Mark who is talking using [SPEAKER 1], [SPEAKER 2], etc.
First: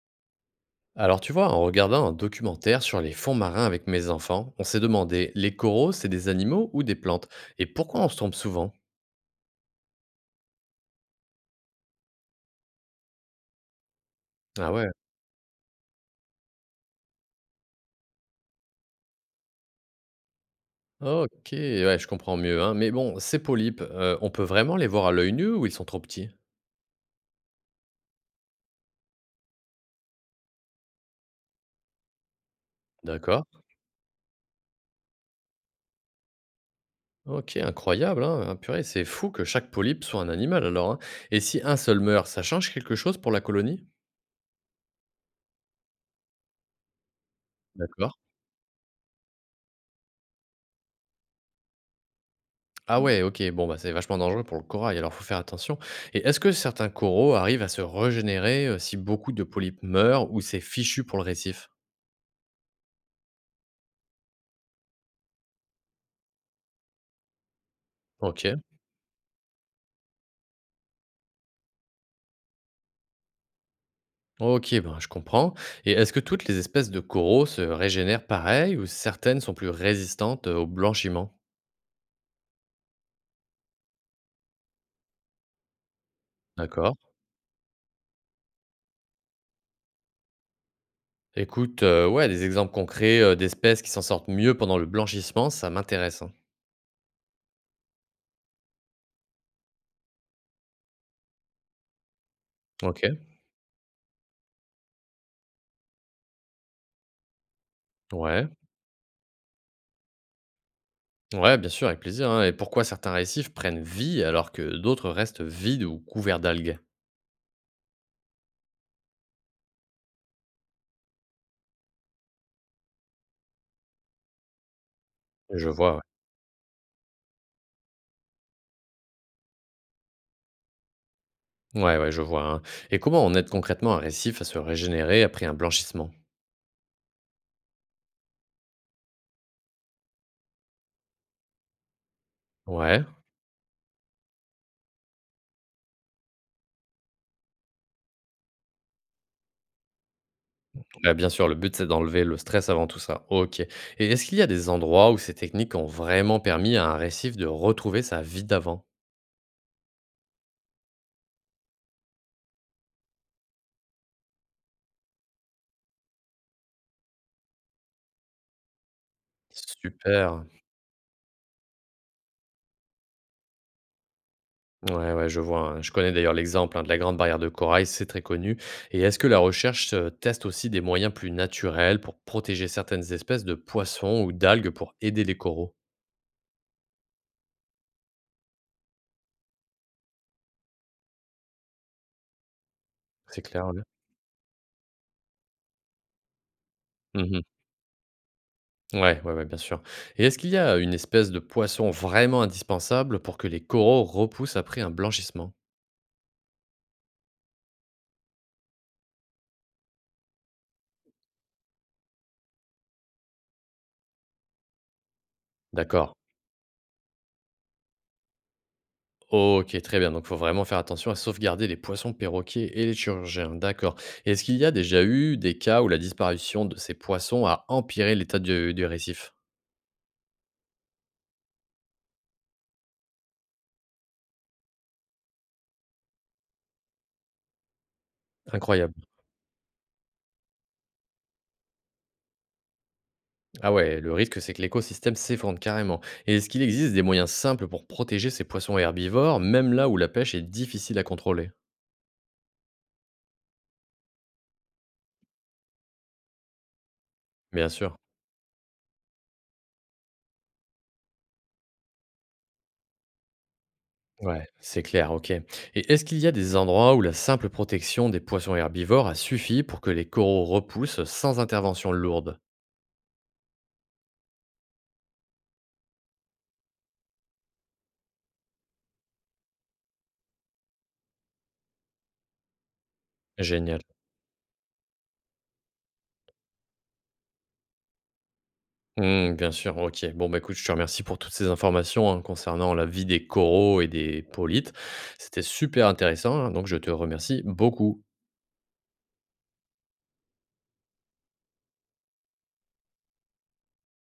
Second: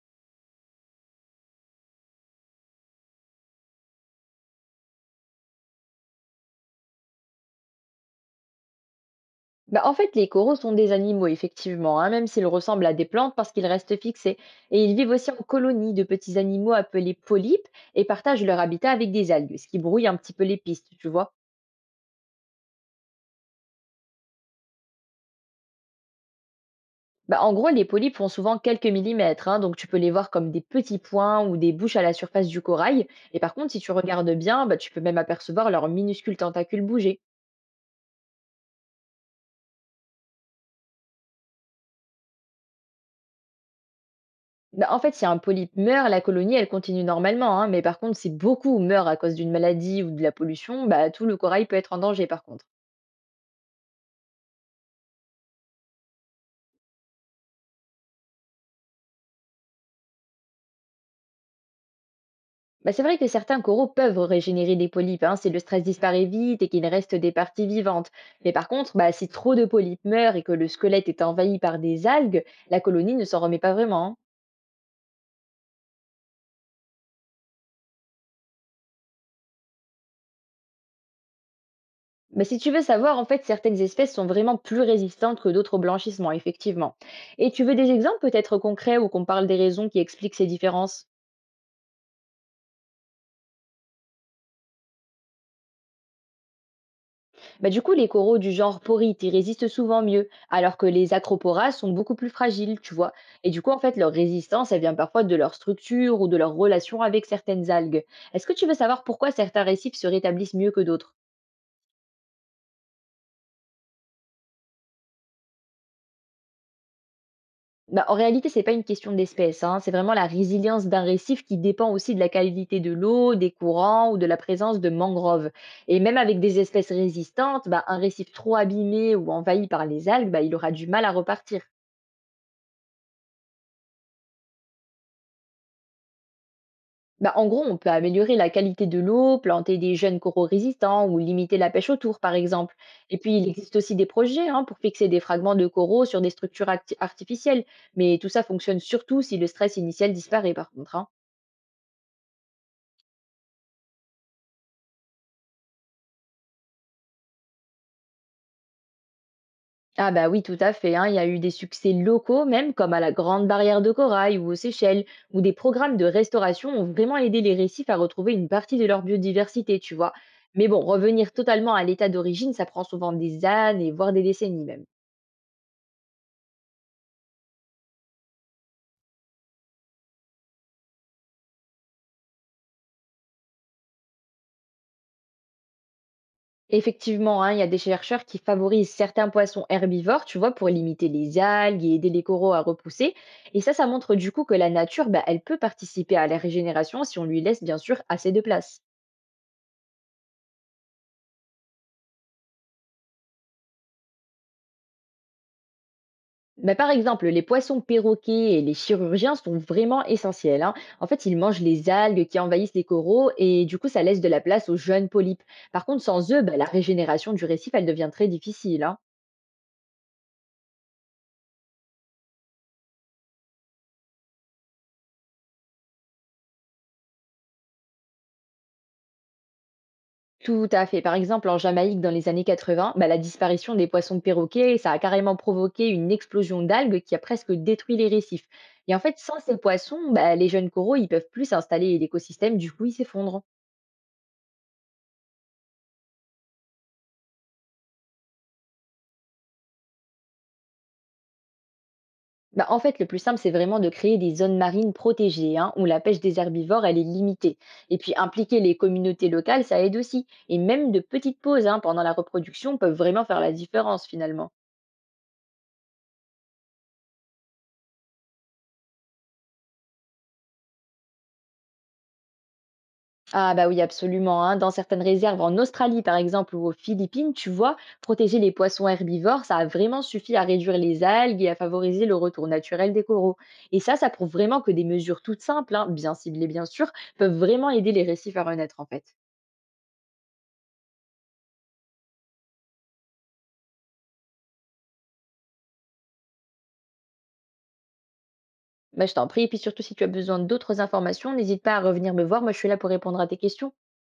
[SPEAKER 1] Alors tu vois, en regardant un documentaire sur les fonds marins avec mes enfants, on s'est demandé, les coraux, c'est des animaux ou des plantes? Et pourquoi on se trompe souvent?
[SPEAKER 2] Bah, en fait, les coraux sont des animaux, effectivement, hein, même s'ils ressemblent à des plantes parce qu'ils restent fixés.
[SPEAKER 1] Ah
[SPEAKER 2] Et
[SPEAKER 1] ouais,
[SPEAKER 2] ils vivent aussi en colonies de petits animaux appelés polypes et partagent leur habitat avec des algues, ce qui brouille un petit peu les pistes, tu
[SPEAKER 1] ok,
[SPEAKER 2] vois.
[SPEAKER 1] ouais, je comprends mieux, hein. Mais bon, ces polypes, on peut vraiment les voir à l'œil nu ou ils sont trop petits?
[SPEAKER 2] Bah, en gros, les polypes font souvent quelques millimètres, hein, donc tu peux les voir comme des petits points ou des bouches à la surface du corail. Et par
[SPEAKER 1] D'accord.
[SPEAKER 2] contre, si tu regardes bien, bah, tu peux même apercevoir leurs minuscules tentacules bouger.
[SPEAKER 1] Ok, incroyable, hein. Ah, purée, c'est fou que chaque polype soit un animal alors, hein. Et si un seul meurt, ça change quelque chose pour la colonie?
[SPEAKER 2] Bah, en fait, si un polype meurt, la colonie, elle continue normalement, hein, mais par
[SPEAKER 1] D'accord.
[SPEAKER 2] contre, si beaucoup meurent à cause d'une maladie ou de la pollution, bah, tout le corail peut être en danger par contre.
[SPEAKER 1] Ah ouais, OK, bon, bah, c'est vachement dangereux pour le corail, alors faut faire attention. Et est-ce que certains coraux arrivent à se régénérer, si beaucoup de polypes meurent ou c'est fichu pour le récif?
[SPEAKER 2] Bah, c'est vrai que certains coraux peuvent régénérer des polypes hein, si le stress disparaît vite et qu'il reste des parties vivantes. Mais
[SPEAKER 1] OK,
[SPEAKER 2] par contre, bah, si trop de polypes meurent et que le squelette est envahi par des algues, la colonie ne s'en remet pas vraiment, hein.
[SPEAKER 1] OK, ben, je comprends. Et est-ce que toutes les espèces de coraux se régénèrent pareil ou certaines sont plus résistantes, au blanchiment?
[SPEAKER 2] Mais si tu veux savoir, en fait, certaines espèces sont vraiment plus résistantes que d'autres au blanchissement,
[SPEAKER 1] D'accord.
[SPEAKER 2] effectivement. Et tu veux des exemples peut-être concrets où qu'on parle des raisons qui expliquent ces différences.
[SPEAKER 1] Écoute, ouais, des exemples concrets, d'espèces qui s'en sortent mieux pendant le blanchissement, ça m'intéresse, hein.
[SPEAKER 2] Bah, du coup, les coraux du genre porite, ils résistent souvent mieux, alors que les acroporas sont beaucoup plus fragiles, tu
[SPEAKER 1] OK.
[SPEAKER 2] vois. Et du coup, en fait, leur résistance, elle vient parfois de leur structure ou de leur relation avec certaines algues. Est-ce
[SPEAKER 1] Ouais.
[SPEAKER 2] que tu veux savoir pourquoi certains récifs se rétablissent mieux que d'autres?
[SPEAKER 1] Ouais, bien sûr, avec plaisir, hein. Et pourquoi certains récifs prennent vie alors que d'autres restent vides ou couverts d'algues?
[SPEAKER 2] Bah, en réalité, c'est pas une question d'espèce, hein, c'est vraiment la résilience d'un récif qui dépend aussi de la qualité de l'eau, des courants ou de la présence de mangroves.
[SPEAKER 1] Je vois,
[SPEAKER 2] Et
[SPEAKER 1] ouais.
[SPEAKER 2] même avec des espèces résistantes, bah, un récif trop abîmé ou envahi par les algues, bah, il aura du mal à repartir.
[SPEAKER 1] Ouais, ouais, je vois, hein. Et comment on aide concrètement un récif à se régénérer après un blanchissement?
[SPEAKER 2] Bah, en gros, on peut améliorer la qualité de l'eau, planter des jeunes coraux résistants ou limiter la pêche autour, par exemple.
[SPEAKER 1] Ouais,
[SPEAKER 2] Et puis, il existe aussi des projets hein, pour fixer des fragments de coraux sur des structures artificielles. Mais tout ça fonctionne surtout si le stress initial disparaît, par contre, hein.
[SPEAKER 1] bah, bien sûr, le but c'est d'enlever le stress avant tout ça. Ok. Et est-ce qu'il y a des endroits où ces techniques ont vraiment permis à un récif de retrouver sa vie d'avant?
[SPEAKER 2] Ah bah oui, tout à fait, hein. Il y a eu des succès locaux, même comme à la Grande Barrière de Corail ou aux Seychelles, où des programmes de restauration ont vraiment aidé les récifs à retrouver une partie de leur biodiversité, tu vois.
[SPEAKER 1] Super.
[SPEAKER 2] Mais bon, revenir totalement à l'état d'origine, ça prend souvent des années, voire des décennies même.
[SPEAKER 1] Ouais, ouais, je vois, hein. Je connais d'ailleurs l'exemple, hein, de la Grande Barrière de Corail, c'est très connu. Et est-ce que la recherche teste aussi des moyens plus naturels pour protéger certaines espèces de poissons ou d'algues pour aider les coraux?
[SPEAKER 2] Effectivement, hein, il y a des chercheurs qui favorisent certains poissons herbivores, tu vois, pour limiter les algues et aider les coraux à repousser.
[SPEAKER 1] C'est
[SPEAKER 2] Et
[SPEAKER 1] clair,
[SPEAKER 2] ça,
[SPEAKER 1] ouais.
[SPEAKER 2] ça montre du coup que la nature, bah, elle peut participer à la régénération si on lui laisse bien sûr assez de place.
[SPEAKER 1] Ouais, ouais, ouais, bien sûr. Et est-ce qu'il y a une espèce de poisson vraiment indispensable pour que les coraux repoussent après un blanchissement?
[SPEAKER 2] Mais par exemple, les poissons perroquets et les chirurgiens sont vraiment essentiels, hein. En fait, ils mangent les algues qui envahissent les coraux et du coup, ça laisse de la place aux jeunes polypes. Par contre,
[SPEAKER 1] D'accord.
[SPEAKER 2] sans eux, bah, la régénération du récif, elle devient très difficile, hein.
[SPEAKER 1] Ok, très bien. Donc, il faut vraiment faire attention à sauvegarder les poissons perroquets et les chirurgiens. D'accord. Et est-ce qu'il y a déjà eu des cas où la disparition de ces poissons a empiré l'état du récif?
[SPEAKER 2] Tout à fait. Par exemple, en Jamaïque, dans les années 80, bah, la disparition des poissons perroquets, ça a carrément provoqué une explosion d'algues qui a presque détruit les récifs. Et en
[SPEAKER 1] Incroyable.
[SPEAKER 2] fait, sans ces poissons, bah, les jeunes coraux, ils peuvent plus s'installer et l'écosystème, du coup, il s'effondre.
[SPEAKER 1] Ah ouais, le risque, c'est que l'écosystème s'effondre carrément. Et est-ce qu'il existe des moyens simples pour protéger ces poissons herbivores, même là où la pêche est difficile à contrôler?
[SPEAKER 2] Bah, en fait, le plus simple, c'est vraiment de créer des zones marines protégées, hein, où la pêche des herbivores, elle est limitée.
[SPEAKER 1] Bien sûr.
[SPEAKER 2] Et puis, impliquer les communautés locales, ça aide aussi. Et même de petites pauses hein, pendant la reproduction peuvent vraiment faire la différence,
[SPEAKER 1] Ouais,
[SPEAKER 2] finalement.
[SPEAKER 1] c'est clair, ok. Et est-ce qu'il y a des endroits où la simple protection des poissons herbivores a suffi pour que les coraux repoussent sans intervention lourde?
[SPEAKER 2] Ah bah oui, absolument, hein. Dans certaines réserves en Australie, par exemple, ou aux Philippines, tu vois, protéger les poissons herbivores, ça a vraiment suffi à réduire les algues et à favoriser le retour naturel des coraux. Et
[SPEAKER 1] Génial.
[SPEAKER 2] ça prouve vraiment que des mesures toutes simples, hein, bien ciblées bien sûr, peuvent vraiment aider les récifs à renaître en fait.
[SPEAKER 1] Hmm, bien sûr, ok. Bon, bah écoute, je te remercie pour toutes ces informations, hein, concernant la vie des coraux et des polytes. C'était super intéressant, hein, donc je te remercie beaucoup.
[SPEAKER 2] Bah, je t'en prie, et puis surtout si tu as besoin d'autres informations, n'hésite pas à revenir me voir, moi je suis là pour répondre à tes questions.